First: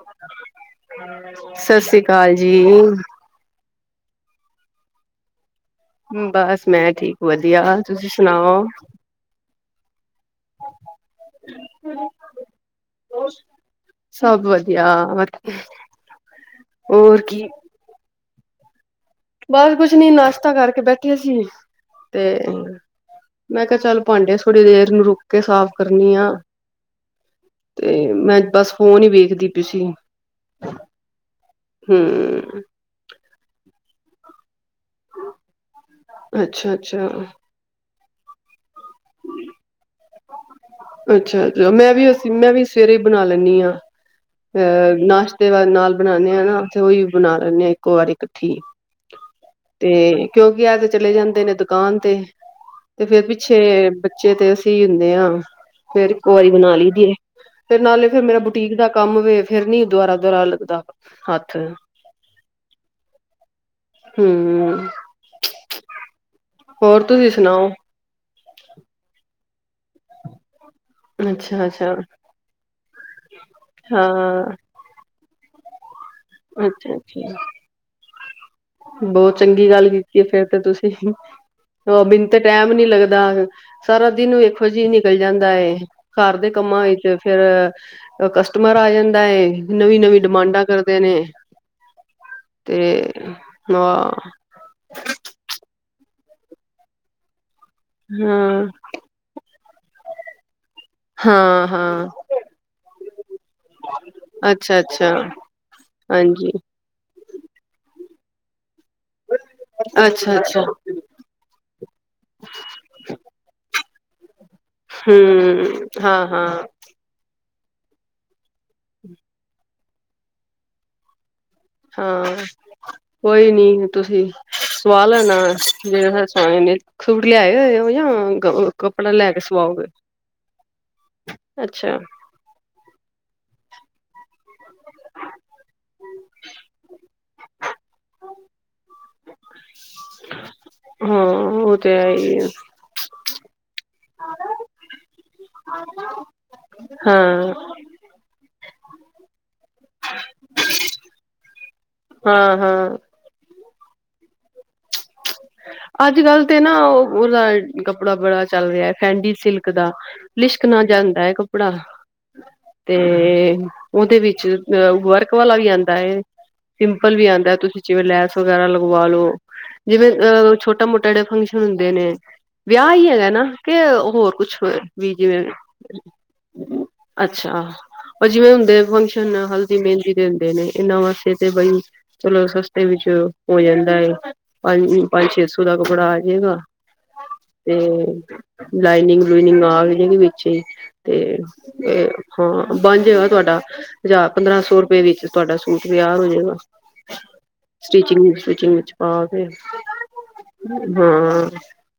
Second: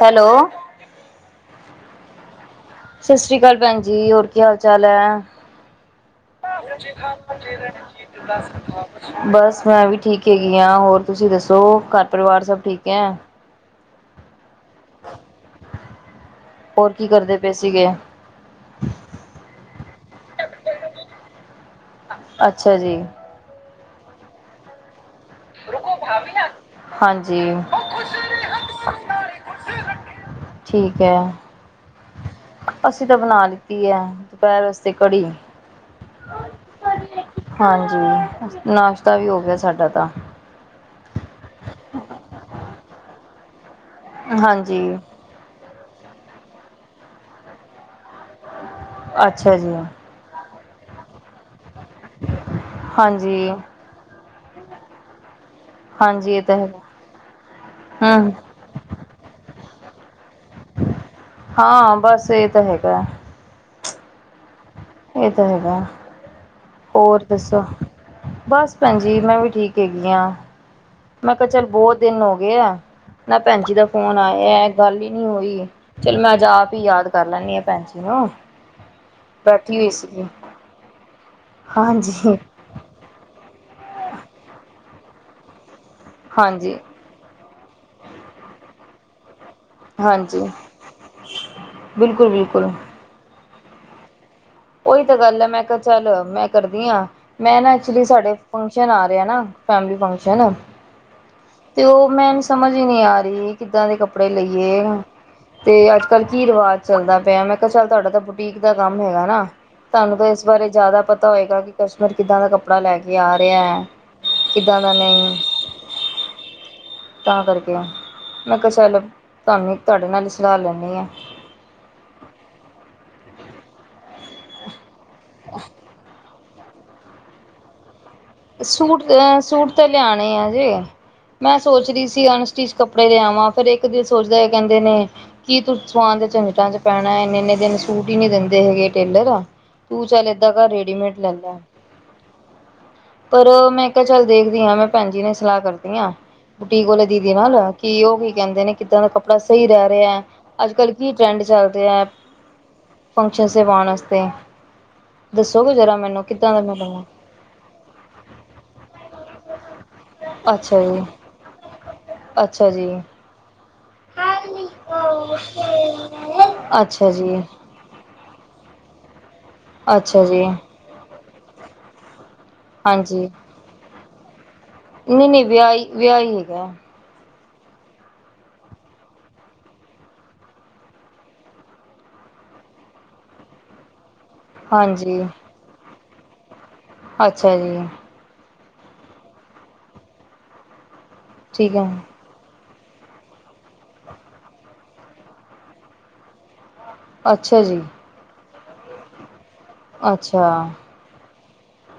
Hello. ਸਤਿ ਸ੍ਰੀ ਕਾਲ ਜੀ। ਸਤਿ ਸ਼੍ਰੀ ਕਾਲ ਭੈਨ ਜੀ। ਹੋਰ ਕੀ ਹਾਲ-ਚਾਲ ਐ? ਬਸ ਮੈਂ ਠੀਕ ਵਧੀਆ। ਤੁਸੀਂ ਸੁਨਾਓ? ਬਸ ਮੈਂ ਵੀ ਠੀਕ ਹੈਗੀ ਆ। ਹੋਰ ਤੁਸੀਂ ਦੱਸੋ ਘਰ ਪਰਿਵਾਰ ਸਬ ਠੀਕ ਐ? ਸਬ ਵਧੀਆ। [unintelligible] ਹੋਰ ਕੀ ਕਰਦੇ ਪਏ ਸੀਗੇ? ਬਸ ਕੁਛ ਨੀ ਨਾਸ਼ਤਾ ਕਰਕੇ ਬੈਠੇ ਸੀ ਤੇ ਅੱਛਾ ਜੀ। ਮੈਂ ਕਿਆ ਚੱਲ ਭਾਂਡੇ ਥੋੜ੍ਹੀ ਦੇਰ ਨੂੰ ਰੁਕ ਕੇ ਸਾਫ਼ ਕਰਨੀ ਆ। ਹਾਂਜੀ ਤੇ ਮੈਂ ਬਸ ਫੋਨ ਈ ਵੇਖਦੀ ਪਈ ਸੀ। ਠੀਕ ਐ। ਹਮ। ਅਸੀਂ ਤਾਂ ਬਨਾ ਲਿਤੀ ਐ ਦੁਪੈਰ ਵਸਤੇ ਕੜੀ। ਅੱਛਾ-ਅੱਛਾ। ਹਾਂਜੀ, ਨਾਸ਼ਤਾ ਵੀ ਹੋ ਗਿਆ ਸਾਡਾ ਤਾਂ। ਅੱਛਾ-ਅੱਛਾ ਮੈਂ ਵੀ ਅਸੀਂ ਮੈਂ ਵੀ ਸਵੇਰੇ ਬਨਾ ਲੈਂਨੀ ਆ ਹਾਂਜੀ ਅ-ਅ ਨਾਸ਼ ਤੇ ਨਾਲ ਬਣਾਨੇ ਆ ਨਾ ਉਈ ਬਨਾ ਲੈਂਨੇ ਆ ਇੱਕੋ ਵਾਰੀ ਕੱਠੀ ਅੱਛਾ ਜੀ ਤੇ ਕਿਉਂਕਿ ਐ ਤੇ ਚਲੇ ਜਾਂਦੇ ਨੇ ਦੁਕਾਨ ਤੇ, ਤੇ ਫੇਰ ਹਾਂਜੀ ਪਿੱਛੇ ਬ ਚੇ ਤੇ ਅਸੀਂ ਹੁੰਨੇ ਆ ਫੇਰ ਇੱਕੋ ਹਾਂਜੀ ਇਹ ਵਾਰੀ ਤਾਂ ਹੈ ਬਨਾ ਲਈਦੀ ਏ ਫੇਰ ਨਾਲੇ ਫੇਰ ਹਮ ਮੇਰਾ ਟੀਕ ਦਾ ਕੰਮ ਵੇ ਫੇਰ ਨੀ ਦੁਆਰਾ-ਦੁਆਰਾ ਲੱਗ ਹਾਂ ਬਸ ਏ ਤਾਂ ਹੈਗਾ। ਹਮ। ਐਤਾਂ ਹੈਗਾਾ ਹੋਰ ਤੁਸੀਂ ਦੱਸੋ। ਸੁਣਾਓ ਬਸ ਭੈਨ ਜੀ ਮੈਂ ਵੀ ਠੀਕ ਐਗੀ ਆ। ਮੈਂ ਕਿਆ ਅੱਛਾ ਚੱਲ ਅੱਛਾ ਬੋਤ ਦਿਨ ਹੋ ਗਏ ਆ ਨਾ ਭੈਣ ਜੀ ਦਾ ਫੋਨ ਹਾਂ ਆਇਆ। ਗੱਲ ਈ ਨੀ ਹੋਈ ਚੱਲ ਮੈਂ ਅੱਜ ਆਪ ਈ ਯਾਦ ਕਰ ਲੈਂਨੀ ਆਂ ਭੇਨ ਜੀ ਨੂੰ। ਬੋਤ ਚੰਗੀ ਬੈਠੀ ਗੱਲ ਹੋਈ ਕੀਤੀ ਏ ਸੀਗੀ ਫੇਰ ਤੇ ਤੁਸੀਂ ਬਿਨ ਹਾਂਜੀ ਤੇ ਟੈਮ ਨੀ ਲੱਗਦਾ ਸਾਰਾ ਦਿਨ ਵੇਖੋ ਜੀ ਨਿਕਲ ਜਾਂਦਾ ਏ ਘਰ ਦੇ ਹਾਂਜੀ ਕੰਮਾਂ 'ਚ। ਫਿਰ ਕਸਟਮਰ ਆ ਜਾਂਦਾ ਏ, ਨਵੀਂ -ਨਵੀਂ ਹਾਂਜੀ ਡਿਮਾਂਡਾਂ ਕਰ ਕਰਦੇ ਨੇ ਬਿਲਕੁਲ ਬਿਲਕੁਲ ਤੇ ਨਵਾਂ ਉਹੀ ਤਾਂ ਗੱਲ ਐ ਮੈਂ ਕਿਹਾ ਚੱਲ ਮੈਂ ਕਰਦੀ ਆ ਮੈਂ ਨਾ ਐਕਚੁਲੀ ਸਾਡੇ ਹਾਂ, ਫੰਕਸ਼ਨ ਆ ਰਿਹਾ ਨਾ ਫੈਮਲੀ ਫੰਕਸ਼ਨ ਹਾਂ ਤੇ ਹਾਂ ਉਹ ਮੈਨੂੰ ਸਮਝ ਈ ਨੀ ਆ ਰਹੀ ਕਿੱਦਾਂ ਦੇ ਕੱਪੜੇ ਅੱਛਾ, ਲਈਏ ਅੱਛਾ ਤੇ ਅੱਜ- ਕੱਲ੍ਹ ਕੀ ਹਾਂਜੀ ਰਿਵਾਜ਼ ਚੱਲਦਾ ਪਿਆ, ਮੈਂ ਕਿਹਾ ਚੱਲ ਤੁਹਾਡਾ ਤਾਂ ਬੁਟੀਕ ਦਾ ਕੰਮ ਹੈਗਾ ਨਾ ਤਾਨੂੰ ਤਾਂ ਅੱਛਾ, ਇਸ ਅੱਛਾ ਬਾਰੇ ਜ਼ਿਆਦਾ ਪਤਾ ਹੋਏਗਾ ਕਿ ਕਸ਼ਟਮਰ ਕਿੱਦਾਂ ਦਾ ਕੱਪੜਾ ਲੈ ਕੇ ਆ ਰਿਹਾ ਐ। ਹਮ, ਹਾਂ ਹਾਂ ਤਾਂ ਕਰਕੇ ਮੈਂ ਕਿਹਾ ਚੱਲ ਤਾਨੂੰ, ਤੁਹਾਡੇ ਨਾਲ ਈ ਸਲਾਹ ਲੈਂਨੀ ਆ। ਹਾਂ, ਕੋਈ ਨੀ ਤੁਸੀਂ ਸਵਾ ਲੈਣਾ ਜਿੜ ਨੀ, ਸੂਟ ਲਿਆਏ ਹੋਏ ਨਾ ਸੂਟ ਅ ਸੂਟ ਤਾਂ ਲਿਆਣੇ ਆਜੇ ਮੈਂ ਸੋਚ ਅੱਛਾ ਰਹੀ ਸੀ ਅਨਸਟਿ ਕੱਪੜੇ ਲਿਆਵਾਂ, ਫੇਿਰ ਇੱਕ ਦਿਨ ਸੋਚਦਾ ਕਹਿੰਦੇ ਨੇ ਕੀ ਤੂੰ ਸਵਾਨ ਦੇ ਝੰਜਟਾਂ ਚ ਪੈਣਾ ਇੰਨੇ- ਇੰਨੇ ਦਿਨ ਸੂਟ ਈ ਨੀ ਦਿੰਦੇ ਹੈਗੇ ਟੇਲਰ ਤੂੰ ਚੱਲ ਏਦਾਂ ਘਰ ਰੇਡੀਮੇਡ ਲੈ ਲੈ ਤੇੲਏਈ ਪਰ, ਮੈਂ ਕਿਹਾ ਚੱਲ ਦੇਖਦੀ ਆ ਮੈਂ ਭੈਣ ਜੀ ਨੇ ਸਲਾਹ ਕਰਦੀ ਆ, ਬੁਟੀਕ ਵਾਲੇ ਦੀਦੀ ਹਾਂ, ਨਾਲ ਕਿ ਉਹ ਕੀ ਕਹਿੰਦੇ ਨੇ ਕਿੱਦਾਂ ਦਾ ਕੱਪੜਾ ਸਹੀ ਰਹਿ ਰਿਹਾ, ਅੱਜ -ਕੱਲ੍ਹ ਕੀ ਟਰੈਂਡ ਚੱਲ ਰਿਹਾ। ਹਾਂ, ਹਾਂ ਫੰਕਸ਼ਨ ਸੇਵਾਉਣ ਵਾਸਤੇ ਦੱਸੋਗੇੁ ਜ਼ਾਰ ਮੈਨੂੰ ਕਿੱਦਾਂ ਦਾ ਮ ਲਣਾ ਦਾ ਕੱਪੜਾ ਬੜਾ ਚੱਲ ਰਿਹਾ ਹੈ ਫੈਂਡੀ ਸਿਲਕ ਦਾ ਅੱਛਾ ਲਿਸ਼ਕਣਾ ਜੀ ਜਾਂਦਾ ਐ ਕੱਪੜਾ, ਅੱਛਾ ਜੀ ਤੇ ਉਹਦੇ ਵਿੱਚ ਅ ਵਰਕ ਵਾਲਾ ਵੀ ਆਂਦਾ ਐ, ਅੱਛਾ ਸਿੰਪਲ ਵੀ ਜੀ ਆਂਦਾ ਤੁਸੀਂ ਲੈਸ ਵੇਗੇਰਾ ਲਗਵਾ ਲੋ ਜਿਵੇਂ ਅੱਛਾ ਜੀ ਅਹ ਛੋਟਾ- ਮੋਟਾ ਜਿਹੜੇ ਫੰਕਸ਼ਨ ਹੁੰਦੇ ਨੇ ਵਿਆਹ ਈ ਹਾਂਜੀ ਹੈਗਾ ਨਾ ਕਿ ਹੋਰ ਕੁਛ ਹੋ ਵੀ ਨਹੀਂ ਨਹੀਂ ਜਿਵੇਂ, ਵਿਆਹੀ ਵਿਆਹੀ ਹੈਗਾ ਅੱਛਾ ਜਿਵੇਂ ਹੁੰਦੇ ਫੰਕਸ਼ਨ ਹਲਦੀ ਮਹਿੰਦੀ ਦੇ ਹੁੰਦੇ ਨੇ ਇਹਨਾਂ ਵਾਸਤੇ ਤੇ ਬਈ। ਚਲੋ, ਸਸਤੇ ਵਿੱਚ ਹੋ ਜਾਂਦਾ ਏ। ਪੰਜ, ਹਾਂਜੀ ਪੰਜ-ਛੇ ਸੌ ਦਾ ਕੱਪੜਾ ਆ ਜਾਏਗਾ ਅੱਛਾ ਤੇ। ਜੀ ਲਾਈਨਿੰਗ-ਲੁਇਨਿੰਗ ਆ ਗਈ ਹੈਗੀ ਵਿੱਚ ਤੇ ਠੀਕ ਹੈ ਇਹ। ਹਾਂ, ਬਣ ਜਾਏਗਾ ਤੁਹਾਡਾ ਹਜ਼ਾਰ ਪੰਦਰਾਂ- ਸੌ ਰੁਪਏ ਵਿੱਚ ਤੁਹਾਡਾ ਸੂਟ ਤਿਆਰ ਹੋਜਏਗਾ। ਅੱਛਾ ਜੀ ਸਚਿੰਗ ਸਿਚਿੰਗ ਵਿੱਚ ਪਾ ਕੇ। ਅੱਛਾ, ਹਾਂ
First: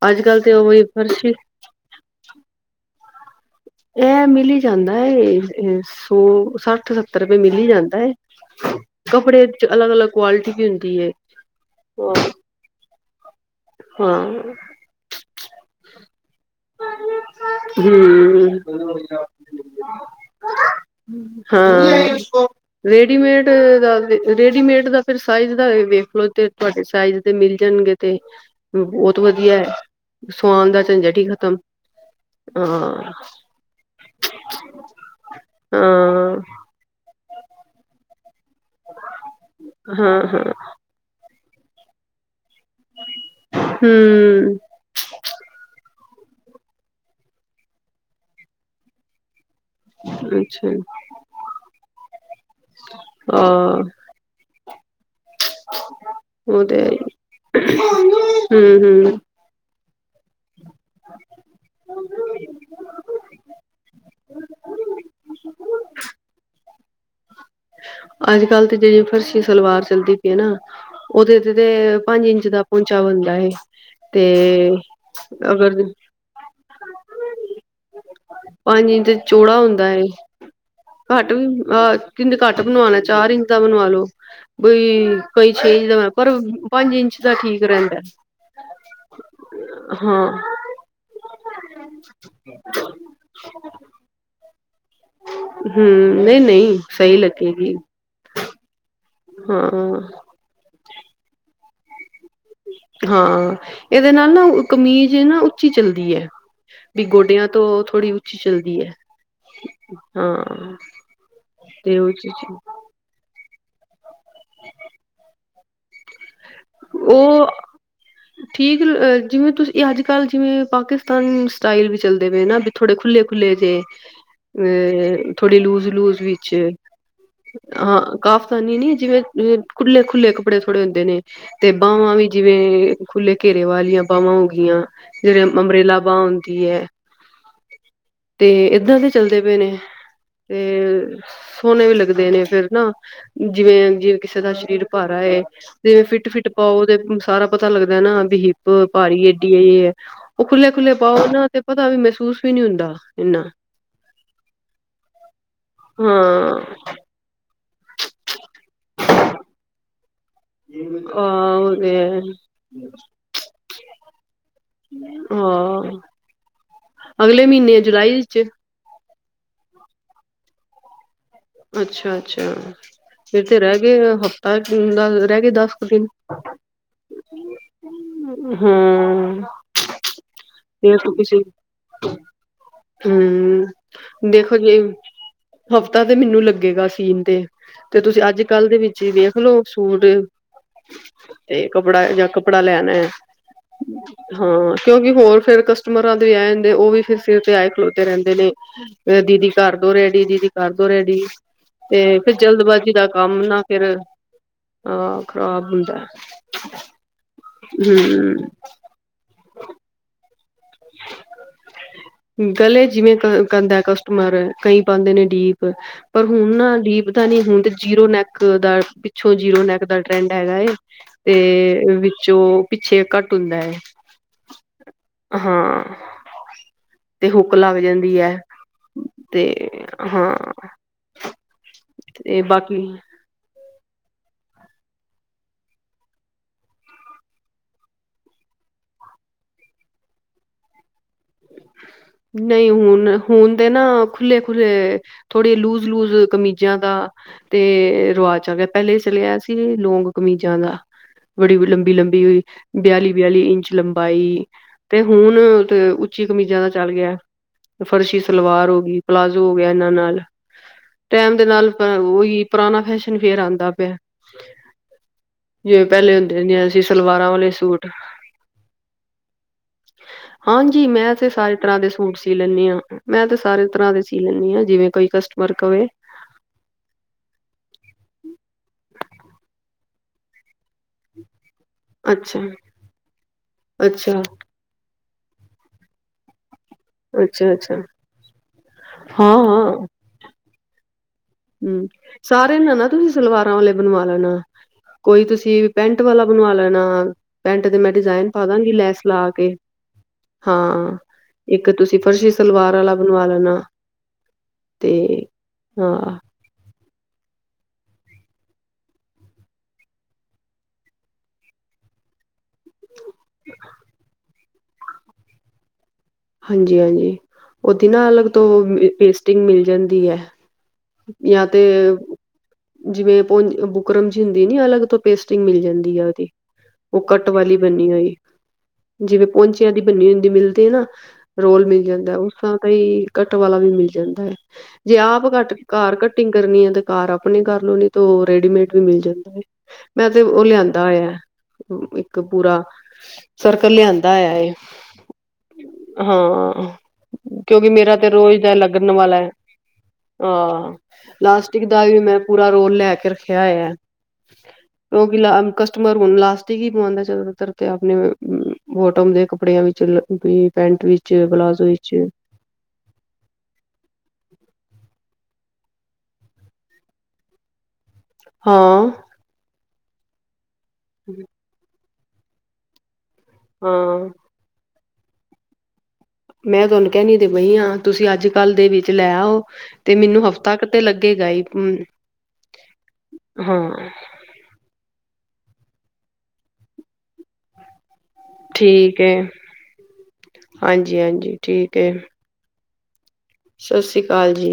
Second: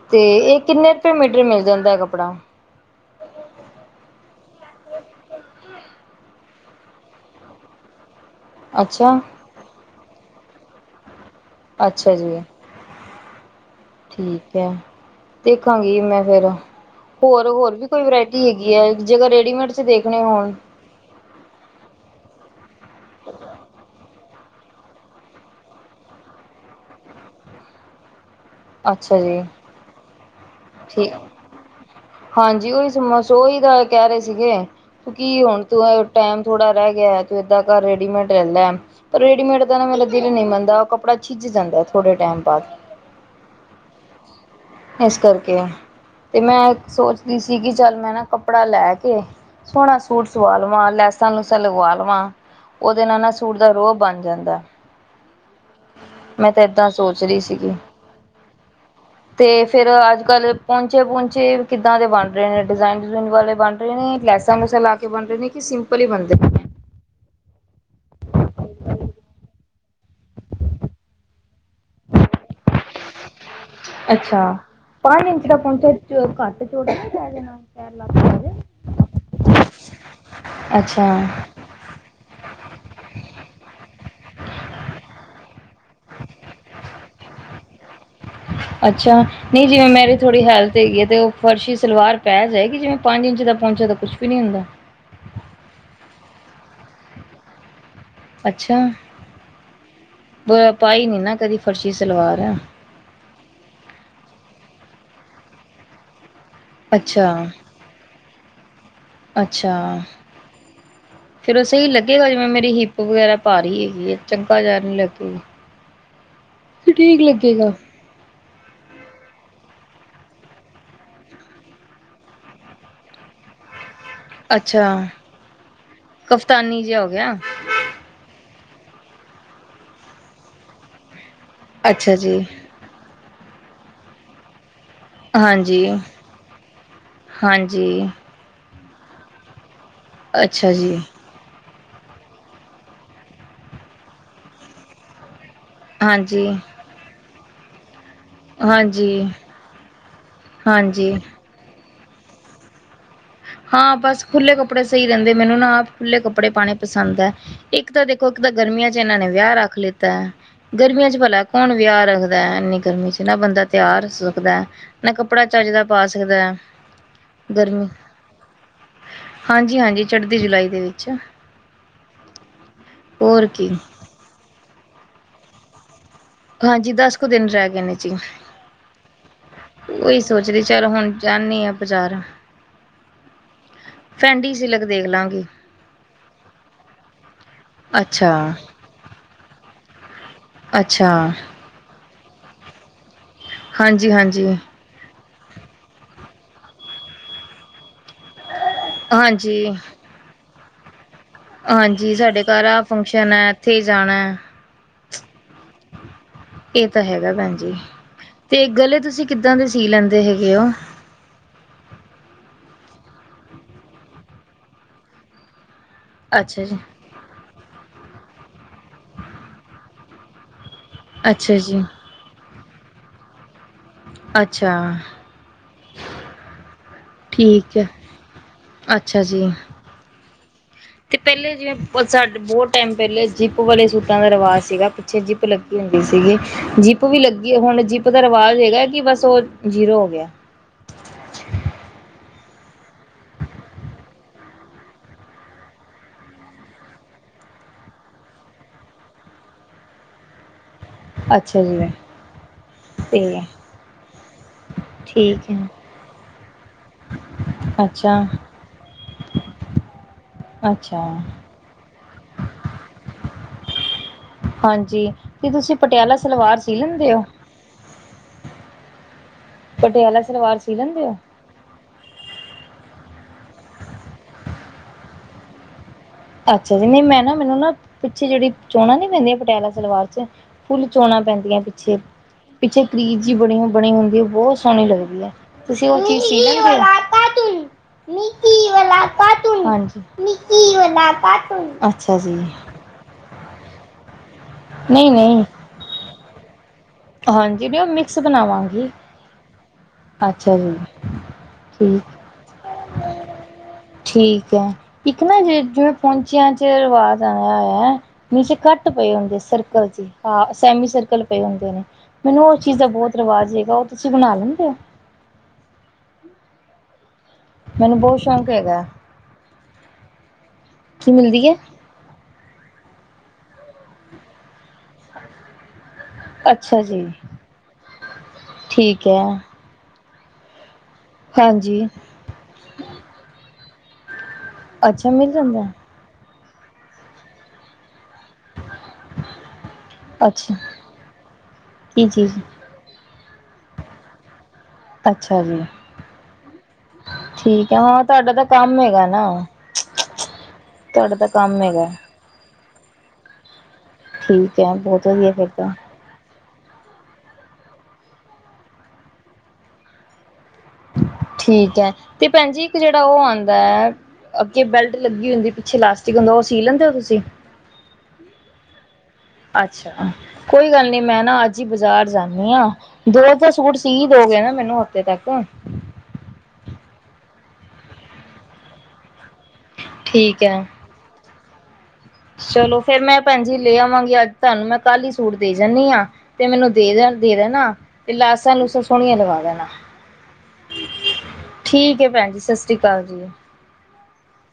ਅੱਜ ਤੇ ਕੱਲ ਇਹ ਉਹ ਕਿੰਨੇ ਰੁਪਏ ਫਰਸ਼ੀ ਮੀਟਰ ਮਿਲ ਜਾਂਦਾ ਐ ਕੱਪੜਾ। ਐਹ ਮਿਲ ਈ ਜਾਂਦਾ ਏ, ਸੌ ਸੱਠ ਸੱਤਰ ਕੋਈ ਮਿਲ ਈ ਜਾਂਦਾ ਏ ਅੱਛਾ ਕੱਪੜੇ ਚ ਅਲੱਗ-ਅਲੱਗ ਕੁਆਲਿਟੀ ਵੀ ਹੁੰਦੀ ਹੈ। ਅੱਛਾ ਜੀ। ਹਾਂ ਠੀਕ ਐ, ਦੇਖਾਂਗੀ ਮੈਂ ਫੇਿਰ। ਹੋਰ-ਹੋਰ ਵੀ ਕੋਈ ਵਰਾਇਟੀ ਹਮ ਹੈਗੀ ਏ ਜੇ ਕੋਈ ਰੈਡੀਮੇਡ ਚ ਦੇਖਣੇ ਹੋਣ। ਹਾਂ ਰੇਡੀਮੇਡ ਦਾ ਰੇਡੀਮੇਡ ਦਾ ਫਿਰ ਸਾਈਜ਼ ਦਾ ਵੇਖ ਲੋ ਤੇ ਤੁਹਾਡੇ ਸਾਈਜ਼। ਤੇ ਮਿਲ ਜਾਣਗੇ ਤੇ, ਅੱਛਾ ਬਹੁਤ ਜੀ ਵਧੀਆ ਏ ਸੁਆਨ ਦਾ ਠੀਕ ਝੰਜਟ ਈ ਖਤਮ। ਹਾਂਜੀ, ਉਹੀ ਹਾਂ ਸਮੋ ਓਹੀ ਦਾ ਕਹਿ ਰਹੇ ਸੀਗੇ ਕੀ ਹੁਣ ਤੂੰ ਹਾਂ ਟਾਈਮ ਥੋੜਾ ਰਹਿ ਗਿਆ ਏ, ਤੂੰ ਏਦਾਂ ਘਰ ਰੇਡੀਮੇਡ ਲੈਲੈ, ਰੇਡੀਮੇਡ ਦਾ ਨਾ ਮੇਰਾ ਹਾਂ ਦਿਲ ਹਾਂ ਨਹੀਂ ਮੰਨਦਾ। ਕਪੜਾ ਛਿੱਝ ਜਾਂਦਾ ਥੋੜੇ ਟੈਮ ਬਾਅਦ। ਹੂੰ। ਇਸ ਕਰਕੇ ਤੇ ਮੈਂ ਸੋਚਦੀ ਸੀਗੀ ਕਿ ਚੱਲ ਮੈਂ ਨਾ ਕੱਪੜਾ ਲੈ ਕੇ ਸੋਹਣਾ ਸੂਟ ਸਵਾ ਅੱਛਾ ਲਵਾਂ, ਲੈਸਾਂ-ਲੂਸਾਂ ਲਗਵਾ ਲਵਾਂ। ਓਦੇ ਨਾਲ ਨਾ ਸੂਟ ਦਾ ਹਾਂ ਰੋਬ ਬਣ ਜਾਂਦਾ। ਮੈਂ ਉਹ ਤਾਂ ਏਦਾਂ ਤੇ ਸੋਚ ਰਈ ਸੀਗੀ। ਹੂੰ ਹੂੰ ਤੇ ਫੇਰ ਅੱਜ-ਕੱਲ ਪੋਚੇ-ਪੁਚੇ ਕਿੱਦਾਂ ਦੇ ਬਣ ਰੇ ਨੇ, ਡਿਜ਼ਾਇਨ ਡਜੁਇਨ ਵਾਲੇ ਬਣ ਨਈ ਲੈਸਾਂ-ਲੂਸਾਂ ਲਾ ਕੇ ਬਣ ਰੇ ਨੇ, ਕਿ ਸਿੰਪਲ ਹੀ ਬਣਦੇ ਨੇ। ਅੱਜ-ਕੱਲ੍ਹ ਤੇ ਜੇੜੀ ਫਰਸ਼ੀ ਸਲਵਾਰ ਚੱਲਦੀ ਪੀ ਏ ਨਾ ਓਦੇ ਤੇ ਤੇ ਪੰਜ ਇੰਚ ਦਾ ਪੋਂਚਾ ਬਣਦਾ ਏ ਤੇ ਅਗਰ ਤੇ ਓ ਕੱਟ ਚੋੜਾ ਨੀ ਰੈ ਜਾਣਾ [unintelligible] ਪੰਜ ਇਚ ਚੌੜਾ ਹੁੰਦਾ ਏ, ਅੱਛਾ ਕੱਟ ਵੀ ਅਹ ਕੈਂਦੇ ਘੱਟ ਬਣਵਾਣਾ ਚਾਰ ਇੰਚ ਦਾ ਬਣਵਾਲੋ। ਬਈ ਕਈ ਛੇ ਇੰਚ ਦਾ ਪਰ ਪੰਜ ਇੰਚ ਦਾ ਠੀਕ ਰੈਂਦਾ। ਅੱਛਾ ਨਈ ਜਿਵੇਂ ਮੇਰੀ ਥੋੜ੍ਹੀ ਹੈਲਥ ਹੈਗੀ ਐ ਤੇ‌ ਓ ਫਰਸ਼ੀ ਸਲਵਾਰ ਪੈ ਜਾਏਗੀ ਜਿਵੇਂ ਪੰਜ ਇੰਚ ਦਾ ਪੋਂਚੇ ਤਾਂ ਕੁਛ ਵੀ ਨੀ ਹੁੰਦਾ। ਹੂੰ ਨਈ-ਨਈ ਸਈ ਲੱਗੇਗੀ। ਅੱਛਾ, ਹਾਂ ਪਾਈ ਨੀ ਨਾ ਕਦੀ ਫਰਸ਼ੀ ਸਲਵਾਰ। ਹਾਂ, ਇਦੇ ਨਾਲ ਨਾ ਕਮੀਜ਼ ਨਾ ਉੱਚੀ ਚੱਲਦੀਏ। ਵੀ ਅੱਛਾ, ਗੋਡੇਆਂ ਤੋਂ ਥੋੜ੍ਹੀ ਉੱਚੀ ਚੱਲਦੀ ਏ। ਅੱਛਾ, ਫੇਰ ਓ ਸਈ ਤੇ ਉਹ ਲੱਗੇਗਾ ਚੀਜ਼ ਜਿਵੇਂ ਮੇਰੀ ਹਿੱ ਪ ਵਗੈਰਾ ਪਾਰੀ ਹੈਗੀ ਏ, ਚਗਾ ਜਹਾ ਨੀ ਲੱਗੇਗਾ। ਓ ਠੀਕ, ਜਿਵੇਂ ਤੁਸੀਂ ਅੱਜ-ਕੱਲ ਜਿਵੇਂ ਪਾਕਿਸਤਾਨ ਸਟਾਈਲ ਵੀ ਚੱਲਦੇ ਪਏ ਨਾ, ਬੀ ਥੋੜ੍ਹੇ ਖੁੱਲ੍ਹੇ-ਖੁੱਲ੍ਹੇ ਜੇ ਅੱਛਾ ਅ ਥੋੜੀ ਲੂਜ-ਲੂਜ ਵਿੱਚ। ਕਫਤਾਨੀ ਜਿਹਾ ਹੋ ਗਿਆ। ਹਾਂ ਕਾਫ਼ਤਾਨੀ ਨੀ ਜਿਵੇਂ ਕੁਲ੍ਹੇ-ਖੁੱਲੇ ਕੱਪੜੇ ਥੋੜ੍ਹੇ ਹੁੰਦੇ ਨੇ। ਤੇ ਬਾਵਾਂ ਅੱਛਾ ਵੀ ਜੀ, ਜਿਵੇਂ, ਖੁੱਲੇ ਘੇਰੇ ਵਾਲੀਆਂ ਬਾਵਾਂ ਹੋਗੀਆਂ। ਜੇੜੇ ਹਾਂਜੀ, ਅੰਮਰੇਲਾ ਬਾਂ ਹੁੰਂਦੀ ਐ। ਹਾਂਜੀ। ਤੇ ਏਦਾਂ ਦੇ ਚੱਲਦੇ ਪੇ ਨੇ ਅੱਛਾ ਜੀ, ਤੇ ਸੋਹਣੇ ਵੀ ਲੱਗਦੇ ਨੇ ਫੇਰ ਨਾ, ਜਿਵੇਂ-ਜਿਵੇਂ ਕਿਸੇ ਦਾ ਸਰੀਰ ਭਾਰਾ ਏ। ਤੇ ਹਾਂਜੀ, ਫਿੱਟ-ਫਿੱਟ ਪਾਓ ਤੇ ਸਾਰਾ ਪਤਾ ਲੱਗਦਾ ਨਾ ਬ ਹਿੱਪ ਹਾਂਜੀ, ਪਾੱਰੀ ਏਡੀਏ, ਓ ਖੁੱਲ੍ਹੇ-ਖੁੱਲੇ ਹਾਂਜੀ। ਪਾਓ ਨਾ ਤੇ ਪਤਾ ਵੀ ਮਹਿਸੂਸ ਵੀ ਨੀ ਹੁੰਦਾ। ਇੰਨਾ ਹਾਂ, ਬਸ ਖੁੱਲੇ ਕੱਪੜੇ ਸਈ ਰੈਂਦੇ ਮੈਨੂੰ ਨਾ ਆਪ ਖੁੱਲੇ ਕੱਪੜੇ ਹਾਂ ਪਾਣੇ ਪਸੰਦ ਐ। ਇੱਕ ਇੱਕ ਤਾਂ ਦੇਖੋ ਇੱਕ ਤਾਂ ਗਰਮੀਆਂ ਚ ਐਨਾਂ ਨੇ ਵਿਆਹ ਰੱਖ ਲੀਤਾ ਗਰਮੀਆਂ ਚ ਪਲਾ ਕੌਣ ਆਹ ਤੇ ਵਿਆਹ ਰੱਖਦਾ ਇੰਨੀ ਗਰਮੀ ਚ ਨਾ ਬੰਦਾ ਤਿਆਰ ਹੋ ਸਕਦਾ, ਨਾ ਕਪੜਾ ਚੱਜ ਦਾ ਹਾਂ ਪਾ ਸਕਦਾ ਤੇ ਅਗਲੇ ਮੀਨੇ ਜੁਲਾਈ ਏਚ। ਹਾਂਜੀ-ਹਾਂਜੀ ਚੜ੍ਹਦੀ ਜੁਲਾਈ ਦੇ ਵਿੱਚ। ਅੱਛਾ-ਅੱਛਾ, ਫਿਰ ਹੋਰ ਤੇ ਕੀ ਰੈ ਗਏ ਹਫ਼ਤਾ ਜੂਨ ਦਾ ਰੈਗੇ ਦਸ ਕੁ ਦਿਨ। ਹਾਂਜੀ ਦਸ ਕੁ ਦਿਨ ਰੈ ਗਏ ਨੇ ਜੀ। ਹੂੰ। ਓਈ ਸੋਚਰੀ ਚੱਲ ਹੁਣ ਜਾਂਣੀ ਆ ਬਜ਼ਾਰ। ਹੂੰ, ਦੇਖੋ ਜੀ ਸਿਲਕ ਦੇਖ ਲਾਂਗੀ ਹਫ਼ਤਾ ਤੇ ਮੈਨੂੰ ਲੱਗੇਗਾ ਸੀਨ ਤੇ, ਤੇ ਤੁਸੀਂ ਅੱਛਾ ਅੱਜ-ਕੱਲ੍ਹ ਦੇ ਵਿੱਚ ਵੇਖ ਲੋ ਸੂਟ। ਅੱਛਾ। ਤੇ ਕੱਪੜਾ ਜਾਂ ਕੱਪੜਾ ਲੈਣਾ, ਹਾਂਜੀ ਹਾਂਜੀ ਹਾਂ। ਕਿਉਂਕਿ ਹੋਰ ਫੇ਼ਰ ਕਸਟਮਰਾਂ ਦੇ ਵੀ ਆਂਦੇ ਉ ਵੀ ਫੇ਼ਰ ਸਿਰ ਤੇ ਆਏ ਖਲੋਤੇ ਰਹਿੰਦੇ ਨੇ। ਏ ਦੀਦੀ ਹਾਂਜੀ ਕਰਦੋ ਰੈਡੀ-ਦੀਦੀ ਕਰਦੋ ਰੈਡੀ। ਹਾਂਜੀ ਤੇ ਫ਼ਿਰ ਸਾਡੇ ਘਰ ਆ ਜਲਦਬਾਜ਼ੀ ਦਾ ਫੰਕਸ਼ਨ ਕੰਮ ਹੈ ਨਾ ਇੱਥੇ ਫ਼ਿਰ ਜਾਣਾ ਹੈ ਆ ਖਰਾਬ ਹੁੰਦਾ। ਏ ਤਾਂ ਹੈਗਾ ਭੈਣ ਜੀ, ਹਮ। ਤੇ ਗਲੇ ਤੁਸੀਂ ਕਿੱਦਾਂ ਦੇ ਸੀ ਲੈਂਦੇ ਹੈਗੇ ਹੋ? [unintelligible] ਗਲੇ ਜਿਵੇਂ ਕ ਕਹਿੰਦਾ ਕਸਟਮਰ ਕਈ ਪਾਂਦੇ ਨੇ ਡੀਪ। ਪਰ ਹੁਣ ਅੱਛਾ ਨਾ ਜੀ ਡੀਪ ਦਾ ਨੀ ਹੁਣ ਤੇ ਜੀਰੋ ਨੈਕ ਦਾ ਪਿੱਛੋਂ ਜੀਰੋ ਨੈਕ ਦਾ ਟਰੈਂਡ ਹੈਗਾ ਏ। ਅੱਛਾ ਜੀ ਤੇ ਵਿੱਚੋਂ ਪਿੱਛੇ ਕਟ ਹੁੰਦਾ ਏ। ਅੱਛਾ! ਹਾਂ। ਤੇ ਹੁੱਕ ਠੀਕ ਲੱਗ ਹੈ ਜਾਂਦੀ ਐ, ਅੱਛਾ ਜੀ ਤੇ ਹਾਂ। ਤੇ ਪਹਿਲੇ ਜਿਵੇਂ ਸਾਡੇ ਤੇ ਬਹੁਤ ਬਾਕੀ ਟੈਮ ਪਹਿਲੇ ਜਿਪ ਵਾਲੇ ਸੂਟਾਂ ਦਾ ਰਿਵਾਜ਼ ਸੀਗਾ, ਪਿੱਛੇ ਜਿਪ ਲੱਗੀ ਹੁੰਦੀ ਸੀਗੀ ਜਿਪ ਵੀ ਲੱਗੀ ਹੁਣ ਜਿਪ ਉਹਦਾ ਰਿਵਾਜ਼ ਹੈਗਾ ਕਿ ਬਸ ਉਹ ਜੀਰੋ ਹੋ ਗਿਆ। ਨਹੀਂ ਹੁਣ-ਹੁਣ ਤੇ ਨਾ ਖੁੱਲੇ-ਖੁੱਲ੍ਹੇ ਥੋੜੇ ਲੂਜ਼-ਲੂਜ਼ ਕਮੀਜ਼ਾਂ ਦਾ ਤੇ ਰਿਵਾਜ਼ ਆ ਗਿਆ ਪਹਿਲੇ ਸਿਲਿਆ ਸੀ ਲੌਂਗ ਕਮੀਜ਼ਾਂ ਦਾ। ਬੜੀ ਬ ਅੱਛਾ ਜੀ ਲੰਬੀ-ਲੰਬੀ, ਤੇ ਬਿਆਲੀ-ਬਿਆਲੀ ਇੰਚ ਲੰਬਾਈ। ਤੇ ਹੁਣ ਠੀਕ ਹੈ ਤੇ ਉੱਚੀ ਕਮੀਜ਼ਾਂ ਦਾ ਚੱਲ ਫਰਸ਼ੀ ਅੱਛਾ ਸਲਵਾਰ ਹੋ ਗਈ, ਪਲਾਜ਼ੋ ਹੋ ਗਿਆ ਇਹਨਾਂ ਨਾਲ, ਅੱਛਾ ਟੈਮ ਦੇ ਨਾਲ ਉਹੀ ਪਰਾਣਾ ਫੈਸ਼ਨ ਫੇ਼ਰ ਆਂਦਾ ਪਿਆ। ਹਾਂਜੀ ਤੇ ਤੁਸੀਂ ਜਿਵੇਂ ਪਹਿਲੇ ਪਟਿਆਲਾ ਸਲਵਾਰ ਹੁੰਦੇ-ਹੁੰਦੇਆਂ ਸੀ ਲੈਂਦੇ ਹੋ ਸਲਵਾਰਾਂ ਵਾਲੇ ਸੂਟ। ਪਟਿਆਲਾ ਸਲਵਾਰ ਸੀ ਹਾਂਜੀ, ਲੈਂਦੇ ਮੈਂ ਹੋ? ਤੇ ਸਾਰੇ ਤਰ੍ਹਾਂ ਦੇ ਸੂਟ ਸੀ ਲੈਂਨੀ ਆਂ, ਮੈਂ ਤੇ ਸਾਰੇ ਤਰ੍ਹਾਂ ਦੇ ਸੀ ਲੈਂਨੀ ਆਂ ਜਿਵੇਂ ਕੋਈ ਕਸਟਮਰ ਕਵੇ। ਅੱਛਾ ਜੀ, ਨੀ ਮੈਂ ਨਾ ਮੈਨੂੰ ਨਾ ਪਿੱਛੇ ਜਿਹੜੀ ਚੋਣਾਂ ਨੀ ਪੈਂਦੀਆਂ ਪਟਿਆਲਾ ਸਲਵਾਰ 'ਚ ਫੁੱਲ ਚੋਣਾਂ ਪੈਂਦੀਆਂ ਅੱਛਾ, ਪਿੱਛੇ-ਪਿੱਛੇ ਕਰੀਜ ਜੀ ਬਣੀ-ਬਣੀ ਹੁੰਦੀ, ਅੱਛਾ, ਉਹ ਬਹੁਤ ਸੋਹਣੀ ਲੱਗਦੀ ਐ। ਤੁਸੀਂ ਉਹ ਚੀਜ਼ ਸੀ ਲਦੇ ਓ। ਅੱਛਾ-ਅੱਛਾ, ਹਾਂ-ਹਾਂ। ਨਿੱ ਕਿ ਰੋਲਾ ਪਾਤ ਹੂੰ ਸਾਰੇ ਨੇ ਨਾ ਤੁਸੀਂ ਸਲਵਾਰਾਂ ਵਾਲੇ ਬਣਵਾ ਲੈਣਾ ਕੋਈ ਨਹੀਂ ਤੁਸੀਂ ਪੈਂਟ ਵਾਲਾ ਬਣਵਾ ਲੈਣਾ ਪੈਂਟ ਹਾਂਜੀ ਦੇ ਨਹੀਂ ਉਹ ਮੈਂ ਮਿਕਸ ਡਿਜ਼ਾਇਨ ਪਾ ਦਾਂਗੀ ਬਣਾਵਾਂਗੀ। ਲੈਸ ਲਾ ਕੇ। ਅੱਛਾ ਜੀ! ਹਾਂ ਇੱਕ ਤੁਸੀਂ ਠੀਕ ਫਰਸ਼ੀ ਸਲਵਾਰ ਵਾਲਾ ਬਣਵਾ ਲੈਣਾ। ਠੀਕ ਐ, ਤੇ ਇੱਕ ਨਾ ਜੇ ਜਿਵੇਂ ਹਾਂ ਪਹੁੰਚਿਆਂ 'ਚ ਰਿਵਾਜ਼ ਆਇਆ ਹੋਇਆ। ਨੀਚੇ ਕਟ ਪਏ ਹੁੰਦੇ ਸਰਕਲ ਜੇ ਹਾਂ, ਸੈਮੀ ਸਰਕਲ ਪਏ ਹੁੰਦੇ ਨੇ। ਮੈਨੂੰ ਉ ਚੀਜ਼ ਦਾ ਬਹੁਤ ਰਿਵਾਜ ਹੈਗਾ ਉ ਤੁਸੀਂ ਬਣਾ ਲੈਂਦੇ ਓ? ਹਾਂਜੀ-ਹਾਂਜੀ, ਓਦੀ ਮੈਨੂੰ ਨਾ ਬਹੁਤ ਅਲੱਗ ਤੋਂ ਸ਼ੌਕ ਹੈਗਾ। ਪੇਸਟਿੰਗ ਮਿਲ ਜਾਂਦੀ ਐ। ਕੀ ਜਾਂ ਮਿਲਦੀ ਹੈ ਤੇ ਜਿਵੇਂ ਪੋਂ ਬੁਕਰਮ ਜੀ ਹੁੰਦੀ ਨੀ ਅਲੱਗ ਤੋਂ ਪੇਸਟਿੰਗ ਮਿਲ ਜਾਂਦੀ ਆ ਏਦੀ। ਅੱਛਾ ਉ ਜੀ ਕੱਟ ਵਾਲੀ ਬੰਨੀ ਹੋਈ ਠੀਕ ਹੈ ਜਿਵੇਂ ਪਹੁੰਚ ਦੀ ਬੰਨੀ ਹੁੰਦੀ ਮਿਲਦੀ ਨਾ ਰੋਲ ਮਿਲ ਹਾਂਜੀ ਜਾਂਦਾ ਉਸ ਤਰਾਂ ਦਾ ਹੀ ਕੱਟ ਵਾਲਾ ਵੀ ਮਿਲ ਜਾਂਦਾ। ਜੇ ਅੱਛਾ ਆਪ ਮਿਲ ਜਾਂਦਾ ਘਰ ਕੱਟਿੰਗ ਕਰਨੀ ਆ ਤੇ ਘਰ ਅਪਣੇ ਕਰ ਲੋ ਨਈਂ ਤੇ ਓ ਰੇਡੀਮੇਡ ਵੀ ਮਿਲ ਜਾਂਦੀ ਏ। ਮੈਂ ਤੇ ਓ ਅੱਛਾ ਲਿਆਂਦਾ ਹੋਆ ਕੀ ਇੱਕ ਚੀਜ਼ ਪੂਰਾ ਸਰਕਲ ਲਿਆਂਦਾ ਹੋਆ ਏ। ਅੱਛਾ ਜੀ ਹਾਂ, ਕਿਉਂਕਿ ਠੀਕ ਹੈ ਮੇਰਾ ਹਾਂ ਤੇ ਤੁਹਾਡਾ ਰੋਜ ਤਾਂ ਦਾ ਕੰਮ ਲੱਗਣ ਹੈਗਾ ਨਾ ਵਾਲਾਏ। ਆ। ਤੁਹਾਡਾ ਤਾਂ ਕੰਮ ਲਾਸਟਿਕ ਦਾ ਹੈਗਾ ਵੀ ਮੈਂ ਪੂਰਾ ਰੋਲ ਲੈਕੇ ਰੱਖਿਆ ਹੋਆ, ਠੀਕ ਹੈ ਬਹੁਤ ਕਿਉਂਕਿ ਵਧੀਆ ਫਿਰ ਤਾਂ ਕਸ ਪਰ ਹੁਣ ਲਾਸਟਿਕ ਈਂ ਪਵਾਉਂਦਾ ਜਾਦਾਤਰ ਤੇ ਅਪਣੇ ਬੋਟਮ ਦੇ ਕੱਪੜਿਆਂ ਵਿੱਚ ਵੀ ਪੈਂਟ ਵਿੱਚ, ਪਲਾਜ਼ੋ ਠੀਕ ਹੈ ਵਿੱਚ। ਤੇ ਭੈਣ ਜੀ, ਇੱਕ ਜੇੜਾ ਓ ਆਂਦੈ ਅੱਗੇ ਬੈਲਟ ਲੱਗੀ ਹੁੰਦੀ ਏ, ਪਿੱਛੇ ਲਾਸਟਿਕ ਹੁੰਦਾ ਓ ਸੀ ਲੈਂਦੇ ਓ ਤੁਸੀਂ ਹਾਂ। ਅੱਛਾ, ਕੋਈ ਗੱਲ ਨਈਂ ਮੈਂ ਨਾ ਅੱਜ ਈ ਬਾਜਾਰ ਜਾਂਨੀ ਆਂ, ਦੋ ਸੂਟ ਸੀ ਹਾਂ ਦੋਗੇ ਨਾ ਮੈਨੂੰ ਹਫਤੇ ਤੱਕ ਮੈਂ ਤੁਆਨੂੰ ਕੈਣੀ ਤੇ ਪਈ ਆਂ, ਤੁਸੀਂ ਅੱਜ-ਕੱਲ ਦੇ ਵਿੱਚ ਲੈ ਆਓ। ਤੇ ਮੈਨੂੰ ਠੀਕ ਹਫਤਾ ਹੈ ਕ ਤੇ ਲੱਗੇ ਗਾ ਈ। ਚਲੋ ਫੇਰ, ਮੈਂ ਭੈਣ ਜੀ ਲੇ ਆਵਾਂਗੀ ਅੱਜ। ਤੁਆਨੂੰ ਮੈਂ ਕੱਲ ਈ ਸੂਟ ਦੇ ਜਾਨੀ ਆ, ਤੇ ਮੈਨੂੰ ਦੇ ਦੇ ਦੇਣਾ। ਤੇ ਲਾਸਾਂ-ਲੂਸਾਂ ਠੀਕ ਹੈ ਸੋਹਣੀਆਂ ਲਗਾ ਦੇਣਾ, ਹਾਂਜੀ ਹਾਂਜੀ ਠੀਕ ਐ ਭੈਣ ਜੀ ਸਸ ਰੀ ਕਾਲ ਜੀ ਸ਼ਸ੍ਰੀ ਕਾਲ ਜੀ।